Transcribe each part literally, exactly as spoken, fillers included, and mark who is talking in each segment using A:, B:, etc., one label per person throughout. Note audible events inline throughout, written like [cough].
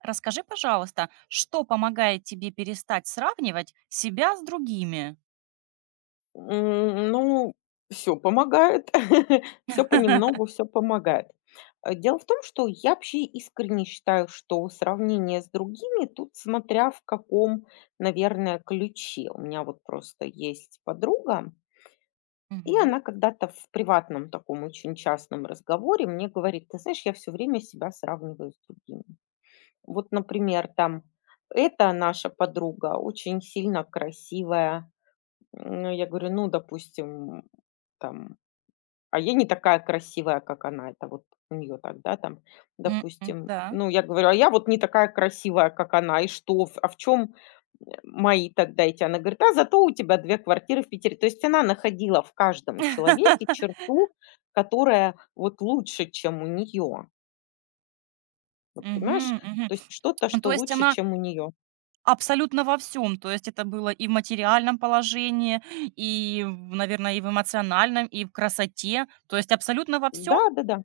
A: Расскажи, пожалуйста, что помогает тебе перестать сравнивать себя с другими?
B: М, ну, все помогает. [laughs] Все понемногу, все помогает. Э, дело в том, что я вообще искренне считаю, что сравнение с другими, тут смотря в каком, наверное, ключе. У меня вот просто есть подруга, и
A: Мгм.
B: она когда-то в приватном таком очень частном разговоре мне говорит: "Ты знаешь, я все время себя сравниваю с другими". Вот, например, там: "Эта наша подруга очень сильно красивая", ну, я говорю, ну, допустим, там, а я не такая красивая, как она, это вот у нее так, да, там,
A: М, м,
B: допустим,
A: да.
B: ну, я говорю, а я вот не такая красивая, как она, и что, в- а в чем мои тогда эти? Она говорит, а зато у тебя две квартиры в Питере. То есть она находила в каждом человеке
A: [laughs]
B: черту, которая вот лучше, чем у нее. Вот, понимаешь?
A: Мгм,
B: То
A: мгм.
B: есть что-то,
A: Ну,
B: что
A: то есть
B: лучше,
A: она
B: чем у нее.
A: абсолютно во всем. То есть это было и в материальном положении, и, наверное, и в эмоциональном, и в красоте. То есть абсолютно во всем.
B: Да, да, да.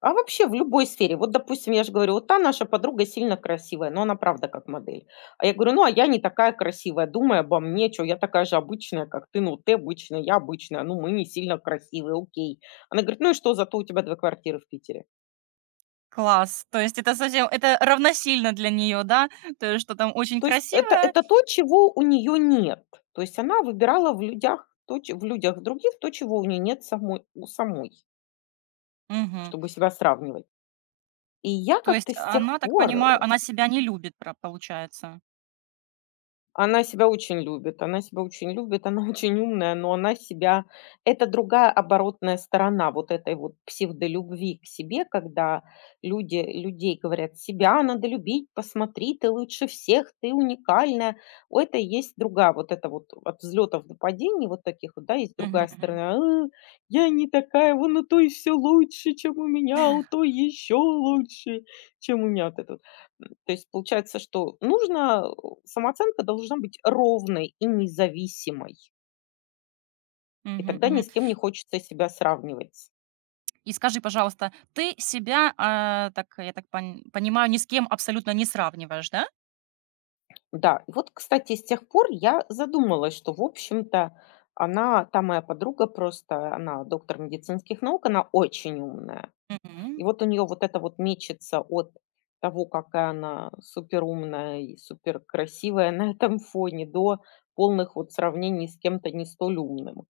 B: А вообще в любой сфере. Вот, допустим, я же говорю, вот та наша подруга сильно красивая, но она правда как модель. А я говорю, ну, а я не такая красивая, думай обо мне, что я такая же обычная, как ты, ну, ты обычная, я обычная, ну, мы не сильно красивые, окей. Она говорит, ну и что, зато у тебя две квартиры в Питере.
A: Класс. То есть это совсем, это равносильно для нее, да? То есть что там очень
B: То есть это,
A: красивая.
B: это то, чего у нее нет. То есть она выбирала в людях то, че- в людях других то, чего у нее нет самой, у самой,
A: Мгм.
B: чтобы себя сравнивать. И я
A: То
B: как-то
A: есть
B: с тех
A: она, так
B: пор э,
A: понимаю, она себя не любит, про- получается.
B: Она себя очень любит, она себя очень любит, она [laughs] очень умная, но она себя... Это другая, оборотная сторона вот этой вот псевдолюбви к себе, когда люди людей говорят: "Себя надо любить, посмотри, ты лучше всех, ты уникальная". У этой есть другая, вот это вот от взлетов до падений вот таких вот, да, есть
A: Мгм,
B: другая
A: мгм.
B: сторона: "А, я не такая, вон у той все лучше, чем у меня, а у той еще лучше, чем у меня". Вот это вот. М, то есть получается, что нужно... Самооценка должна быть ровной и независимой, и
A: Мгм,
B: тогда ни
A: мгм.
B: с кем не хочется себя сравнивать.
A: И скажи, пожалуйста, ты себя, а, так я так пон- понимаю, ни с кем абсолютно не сравниваешь, да?
B: Да, и вот, кстати, с тех пор я задумалась, что, в общем-то, она, та моя подруга, просто, она доктор медицинских наук, она очень умная.
A: Мгм,
B: И вот у нее вот это вот мечется от того, какая она суперумная и суперкрасивая на этом фоне, до полных вот сравнений с кем-то не столь умным,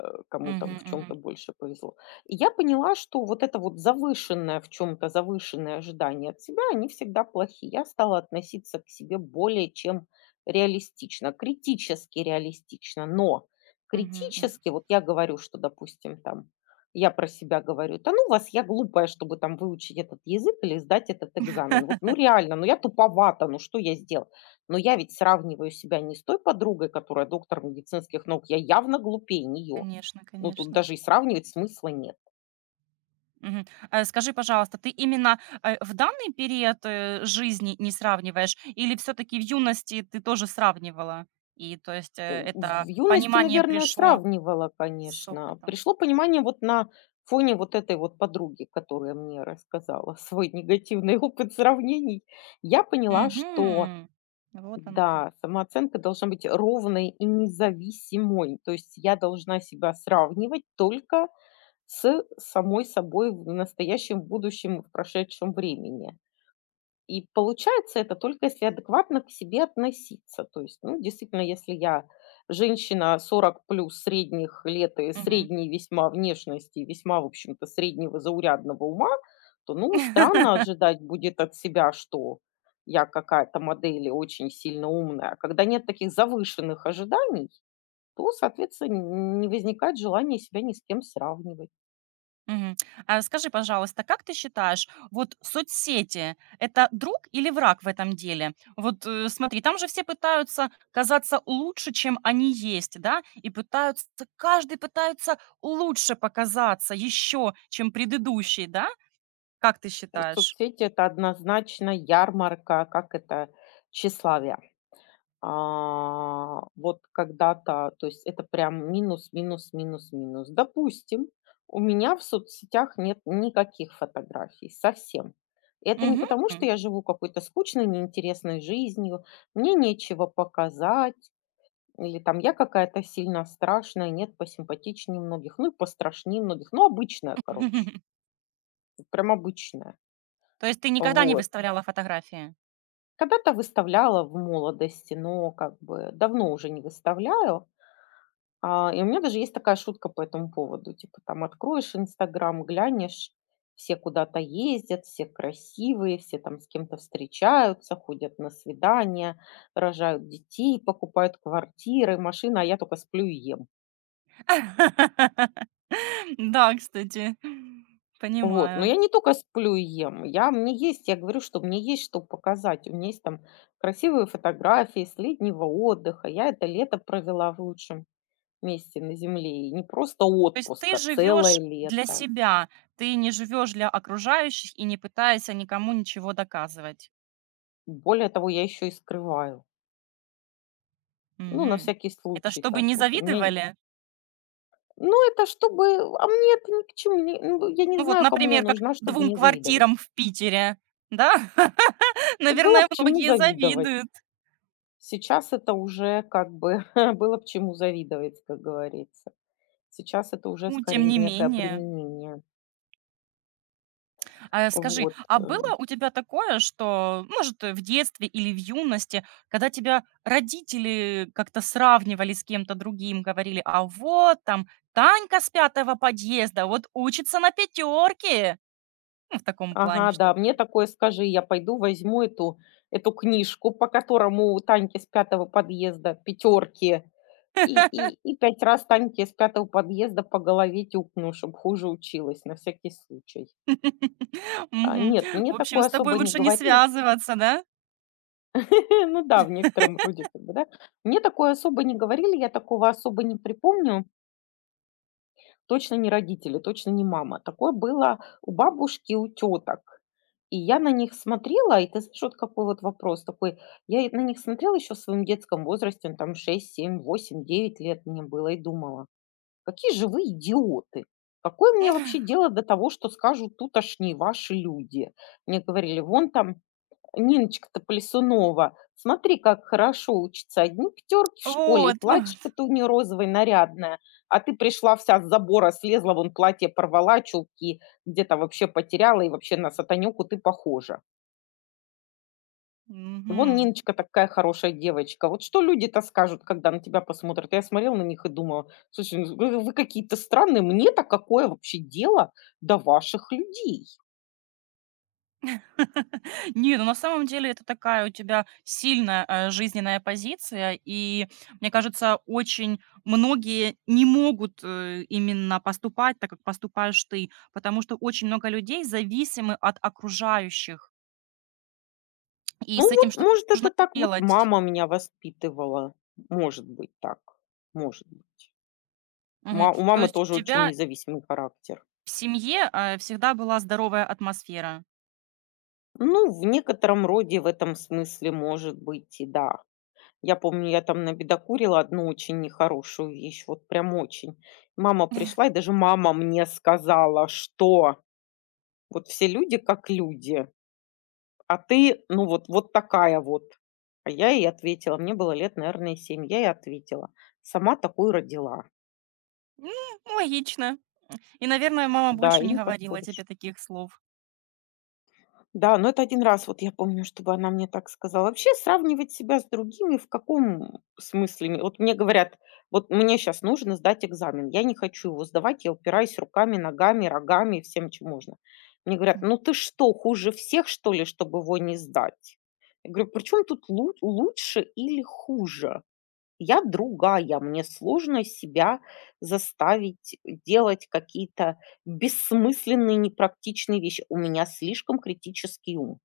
B: э, кому там
A: мгм,
B: в чем то
A: мгм,
B: больше повезло. И я поняла, что вот это вот завышенное, в чем то завышенное ожидание от себя, они всегда плохие. Я стала относиться к себе более чем реалистично, критически реалистично. Но
A: мгм, мгм.
B: критически, вот я говорю, что, допустим, там, я про себя говорю: "Да ну вас, я глупая, чтобы там выучить этот язык или сдать этот экзамен". Вот, ну
A: [laughs]
B: реально, ну я туповата, ну что я сделал? Но я ведь сравниваю себя не с той подругой, которая доктор медицинских наук, я явно глупее нее.
A: Конечно,
B: Ну, тут
A: конечно.
B: даже и сравнивать смысла нет.
A: Мгм. А Скажи, пожалуйста, ты именно э, в данный период э, жизни не сравниваешь, или все-таки в юности ты тоже сравнивала? И то есть э,
B: М,
A: это
B: в юности,
A: понимание
B: наверное,
A: пришло
B: сравнивала,
A: с
B: конечно.
A: опытом.
B: Пришло понимание вот на фоне вот этой вот подруги, которая мне рассказала свой негативный [laughs] опыт сравнений. Я поняла, что
A: Мгм. Вот оно
B: да,
A: как.
B: самооценка должна быть ровной и независимой. То есть я должна себя сравнивать только с самой собой в настоящем, будущем и в прошедшем времени. И получается это только если адекватно к себе относиться. То есть, ну, действительно, если я женщина сорок плюс средних лет и
A: Мгм.
B: средней весьма внешности, и весьма, в общем-то, среднего заурядного ума, то, ну, странно
A: [laughs]
B: ожидать будет от себя, что я какая-то модель и очень сильно умная. А когда нет таких завышенных ожиданий, то, соответственно, не возникает желания себя ни с кем сравнивать.
A: Мгм. А скажи, пожалуйста, как ты считаешь, вот соцсети - это друг или враг в этом деле? Вот, э, смотри, там же все пытаются казаться лучше, чем они есть, да, и пытаются каждый пытается лучше показаться еще, чем предыдущий, да? Как ты считаешь?
B: Соцсети – это однозначно ярмарка, как это, тщеславия. А, вот когда-то, то есть это прям минус, минус, минус, минус. Допустим, у меня в соцсетях нет никаких фотографий, совсем. Это не
A: Мгм.
B: потому, что я живу какой-то скучной, неинтересной жизнью, мне нечего показать, или там я какая-то сильно страшная, нет, посимпатичнее многих, ну и пострашнее многих, ну обычная, короче,
A: [laughs]
B: вот прям обычная.
A: То есть ты никогда не
B: Вот.
A: выставляла фотографии?
B: Когда-то выставляла в молодости, но как бы давно уже не выставляю. А, и у меня даже есть такая шутка по этому поводу. Типа там откроешь "Инстаграм", глянешь, все куда-то ездят, все красивые, все там с кем-то встречаются, ходят на свидания, рожают детей, покупают квартиры, машины, а я только сплю и ем.
A: [laughs] Да, кстати,
B: Вот, но
A: понимаю.
B: я не только сплю и ем, я... мне есть, я говорю, что мне есть что показать. У меня есть там красивые фотографии с летнего отдыха. Я это лето провела в лучшем месте на земле, и не просто
A: То есть
B: отпуск,
A: ты
B: а целое
A: живешь для
B: лето.
A: себя, ты не живешь для окружающих и не пытаешься никому ничего доказывать.
B: Более того, я еще и скрываю. Ну, на
A: Мгм.
B: всякий
A: Это
B: случай
A: чтобы
B: так
A: не
B: вот. У меня н
A: завидовали?
B: ну, это чтобы... а мне это ни к чему. Не... ну, я не
A: Ну вот,
B: знаю, кому я
A: например, как
B: нужна, чтобы
A: двум
B: не завидовать.
A: квартирам в Питере, да? [laughs]
B: Ну, было
A: Наверное,
B: б чему
A: многие
B: завидовать.
A: завидуют.
B: Сейчас это уже как бы [laughs] было б чему завидовать, как говорится. Сейчас это уже
A: Ну, тем
B: скорее
A: не
B: некое
A: менее.
B: обременение.
A: А э, скажи,
B: Вот,
A: а
B: э.
A: было у тебя такое, что, может, э, в детстве или в юности, когда тебя родители как-то сравнивали с кем-то другим, говорили, а вот там Танька с пятого подъезда, вот учится на пятерке. Ну, в таком плане
B: Ага, да,
A: что-то.
B: мне такое скажи, я пойду возьму эту эту книжку, по которому у Таньки с пятого подъезда "Пятерки". И и
A: [laughs]
B: и пять раз Таньке из пятого подъезда по голове тюкну, чтобы хуже училась, на всякий случай. А,
A: Мгм.
B: нет, мне
A: В общем,
B: такое
A: с тобой
B: особо не
A: лучше не
B: говорили.
A: связываться, да?
B: [laughs] Ну да, в некотором роде как бы, да. Мне такое особо не говорили, я такого особо не припомню. Точно не родители, точно не мама. Такое было у бабушки, у теток. И я на них смотрела, и ты знаешь, вот какой вот вопрос такой. Я и на них смотрела еще в своем детском возрасте, ну, там шесть, семь, восемь, девять лет мне было, и думала: какие же вы идиоты! Какое мне вообще
A: [laughs]
B: дело до того, что скажут тутошние ваши люди? Мне говорили, вон там Ниночка-то Плесунова, смотри, как хорошо учится. Одни пятерки в школе, и
A: Вот, вот.
B: платьишко-то у нее розовое, нарядное. А ты пришла вся с забора, слезла, вон платье порвала, чулки где-то вообще потеряла, и вообще на сатанюку ты похожа. Вон
A: Мгм.
B: Ниночка такая хорошая девочка. Вот что люди-то скажут, когда на тебя посмотрят? Я смотрела на них и думала: "Слушай, ну вы вы какие-то странные. Мне-то какое вообще дело до ваших людей?"
A: [laughs] Не, ну на самом деле это такая у тебя сильная э, жизненная позиция, и мне кажется, очень многие не могут э, именно поступать так, как поступаешь ты, потому что очень много людей зависимы от окружающих, и
B: Ну
A: с этим
B: вот,
A: что-то
B: может, это
A: нужно
B: так вот
A: делать.
B: мама меня воспитывала. Может быть так, может быть.
A: Мгм.
B: Ма У
A: То
B: мамы
A: есть у
B: тоже очень
A: тебя
B: независимый характер.
A: в семье э, всегда была здоровая атмосфера.
B: Ну, в некотором роде, в этом смысле, может быть, и да. Я помню, я там набедокурила одну очень нехорошую вещь, вот прям очень. Мама пришла, и даже мама мне сказала, что вот все люди как люди, а ты, ну, вот, вот такая вот. А я ей ответила, мне было лет, наверное, семь, я ей ответила. Сама такую родила.
A: М, логично. И, наверное, мама
B: Да,
A: больше
B: и
A: не
B: не
A: говорила
B: поспоришь.
A: тебе таких слов.
B: Да, но это один раз, вот я помню, чтобы она мне так сказала. Вообще сравнивать себя с другими в каком смысле? Вот мне говорят: "Вот мне сейчас нужно сдать экзамен". Я не хочу его сдавать, я упираюсь руками, ногами, рогами и всем, чем можно. Мне говорят: "Ну ты что, хуже всех, что ли, чтобы его не сдать?" Я говорю: "Причем тут лу лучше или хуже?" Я другая, мне сложно себя заставить делать какие-то бессмысленные, непрактичные вещи. У меня слишком критический ум.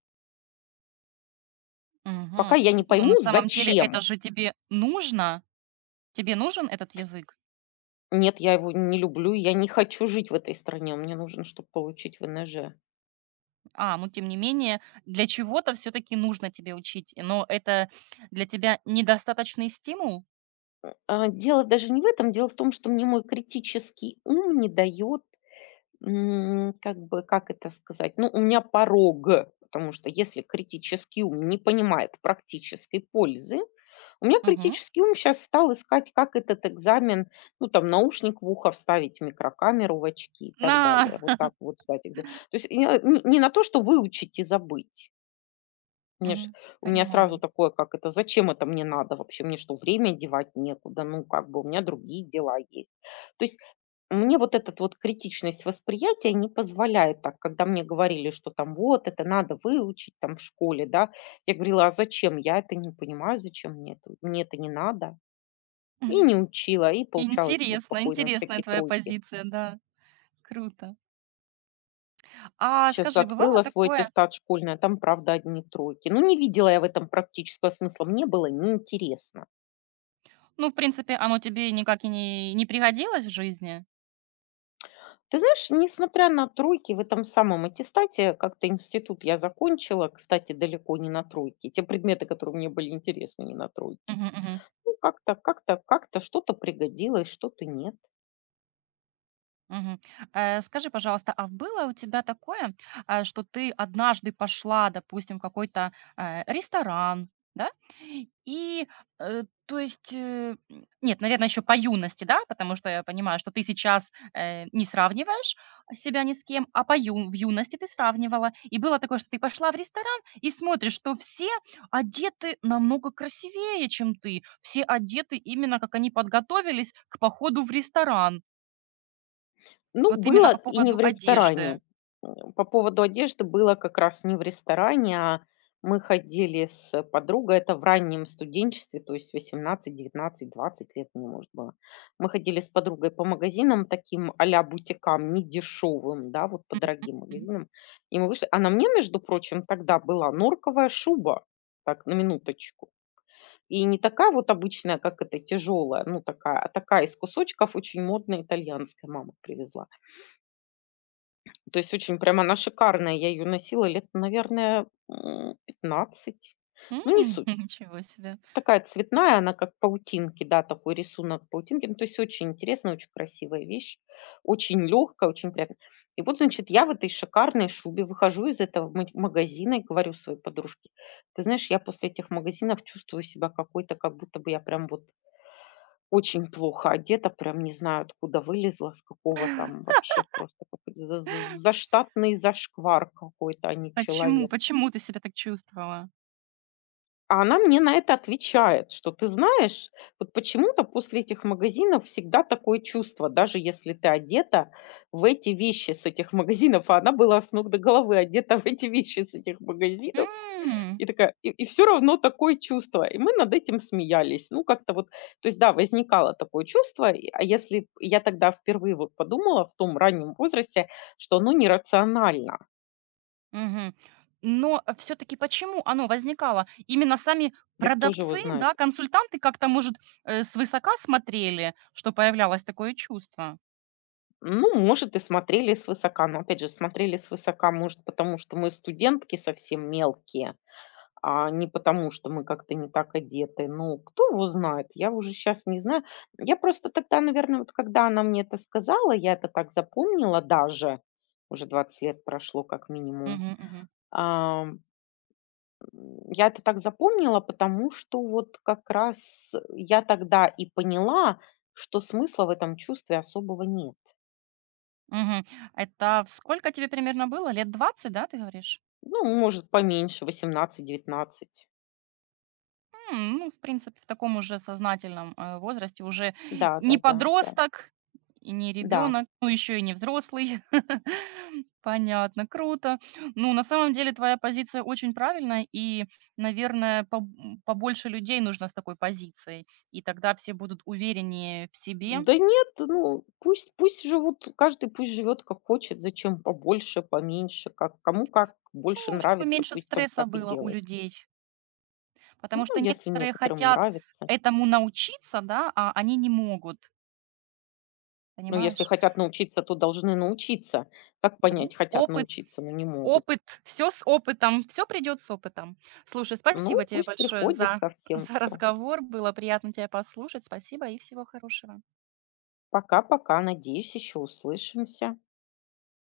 B: Пока
A: Мгм.
B: я не
A: Но на
B: пойму,
A: самом деле
B: зачем.
A: это же тебе нужно, Тебе нужен этот язык?
B: Нет, я его не люблю, я не хочу жить в этой стране, мне нужно, чтобы получить ВНЖ.
A: А, ну, тем не менее, для чего-то все таки нужно тебе учить, но это для тебя недостаточный стимул?
B: А, дело даже не в этом, дело в том, что мне мой критический ум не дает... М, как бы, как это сказать? Ну, у меня порог, потому что если критический ум не понимает практической пользы, у меня
A: Мгм.
B: критический ум сейчас стал искать, как этот экзамен, ну, там, наушник в ухо вставить, микрокамеру в очки и
A: На
B: так далее. Вот так
A: [laughs]
B: вот сдать экзамен. То есть я не, не на то, что выучить и забыть, мне ж
A: Мгм.
B: у меня сразу
A: Понимаю.
B: такое, как это: "Зачем это мне надо вообще? Мне что, время девать некуда? Ну, как бы у меня другие дела есть". То есть мне вот этот вот критичность восприятия не позволяет так. Когда мне говорили, что там вот это надо выучить там в школе, да, я говорила: "А зачем? Я это не понимаю, зачем мне это? Мне это не надо". И не
A: [laughs]
B: учила, и получала себе
A: Интересно,
B: спокойно
A: интересная
B: всякие
A: твоя
B: тройки.
A: позиция, да, круто. А
B: Сейчас
A: скажи, бывало
B: открыла свой
A: такое,
B: аттестат школьный, а там, правда, одни тройки. Ну, не видела я в этом практического смысла, мне было неинтересно.
A: ну, в принципе, оно тебе никак и не не пригодилось в жизни?
B: Ты знаешь, несмотря на тройки в этом самом аттестате, как-то институт я закончила, кстати, далеко не на тройке. Те предметы, которые мне были интересны, не на тройке.
A: Мгм мгм.
B: Ну, как-то, как-то, как-то что-то пригодилось, что-то нет.
A: Мгм. Э, скажи, пожалуйста, а было у тебя такое, а, что ты однажды пошла, допустим, в какой-то, э, ресторан, да, и, э, то есть, э, м, нет, наверное, еще по юности, да, потому что я понимаю, что ты сейчас, э, не сравниваешь себя ни с кем, а по ю в юности ты сравнивала. И было такое, что ты пошла в ресторан и смотришь, что все одеты намного красивее, чем ты. Все одеты именно, как они подготовились к походу в ресторан.
B: Ну,
A: Вот именно
B: было
A: по
B: и не
A: поводу
B: в ресторане.
A: одежды.
B: М, по поводу одежды было как раз не в ресторане, а мы ходили с подругой, это в раннем студенчестве, то есть восемнадцать, девятнадцать, двадцать лет мне, может, было. Мы ходили с подругой по магазинам таким а-ля бутикам, не дешевым, да, вот по дорогим
A: М.
B: магазинам. И мы вышли, а на мне, между прочим, тогда была норковая шуба, так, на минуточку. И не такая вот обычная, как эта тяжелая, ну такая, а такая из кусочков, очень модная, итальянская мама привезла. То есть очень прям она шикарная. Я ее носила лет, наверное, м, пятнадцать.
A: М,
B: Ну, не
A: [laughs]
B: суть.
A: ничего себе.
B: Такая цветная, она как паутинки, да, такой рисунок паутинки. Ну, то есть очень интересная, очень красивая вещь, очень легкая, очень приятная. И вот, значит, я в этой шикарной шубе выхожу из этого ма- магазина и говорю своей подружке: "Ты знаешь, я после этих магазинов чувствую себя какой-то, как будто бы я прям вот очень плохо одета, прям не знаю, откуда вылезла, с какого там вообще, просто какой за за заштатный зашквар какой-то, а не
A: Почему
B: человек".
A: почему ты себя так чувствовала?
B: А она мне на это отвечает, что ты знаешь, вот почему-то после этих магазинов всегда такое чувство, даже если ты одета в эти вещи с этих магазинов, а она была с ног до головы одета в эти вещи с этих магазинов,
A: М,
B: и такая... и и всё равно такое чувство. И мы над этим смеялись. Ну, как-то вот, то есть, да, возникало такое чувство. И, а если б я тогда впервые вот подумала в том раннем возрасте, что оно нерационально.
A: мгм. Но все таки почему оно возникало? Именно сами
B: Да кто же его
A: продавцы,
B: знает?
A: да, консультанты как-то, может, э, свысока смотрели, что появлялось такое чувство?
B: Ну, может, и смотрели свысока, но опять же смотрели свысока, может, потому что мы студентки совсем мелкие, а не потому, что мы как-то не так одеты. Ну, кто его знает, я уже сейчас не знаю. Я просто тогда, наверное, вот когда она мне это сказала, я это так запомнила даже, уже двадцать лет прошло как минимум.
A: Мгм, мгм,
B: А, м, я это так запомнила, потому что вот как раз я тогда и поняла, что смысла в этом чувстве особого нет.
A: мгм. Это сколько тебе примерно было? Лет двадцать, да, ты говоришь?
B: Ну, может, поменьше, восемнадцать, девятнадцать.
A: М, ну, в принципе, в таком уже сознательном, э, возрасте уже
B: Да, да,
A: не
B: да, да,
A: подросток и не
B: да.
A: ребенок, ну, еще и не взрослый. [laughs] Понятно, круто. Ну, на самом деле твоя позиция очень правильная, и, наверное, поб м, побольше людей нужно с такой позицией, и тогда все будут увереннее в себе,
B: Да нет, ну пусть пусть живут, каждый пусть живет как хочет, зачем побольше, поменьше, как кому как больше
A: ну, чтобы
B: нравится,
A: меньше
B: пусть там
A: стресса
B: так и
A: было у
B: делают.
A: людей. Потому
B: Ну,
A: что
B: если
A: некоторые
B: некоторым
A: хотят
B: нравится.
A: этому научиться, да, а они не могут,
B: Ну, если
A: понимаешь?
B: хотят научиться, то должны научиться. Как
A: Ну,
B: понять, хотят
A: опыт
B: научиться, но не могут?
A: Опыт, все с опытом, все придет с опытом. Слушай,
B: Ну,
A: спасибо тебе
B: пусть
A: большое
B: приходит
A: за
B: ко
A: [laughs]
B: всем
A: за
B: все.
A: разговор. Было приятно тебя послушать. Спасибо и всего хорошего.
B: Пока-пока, надеюсь, еще услышимся.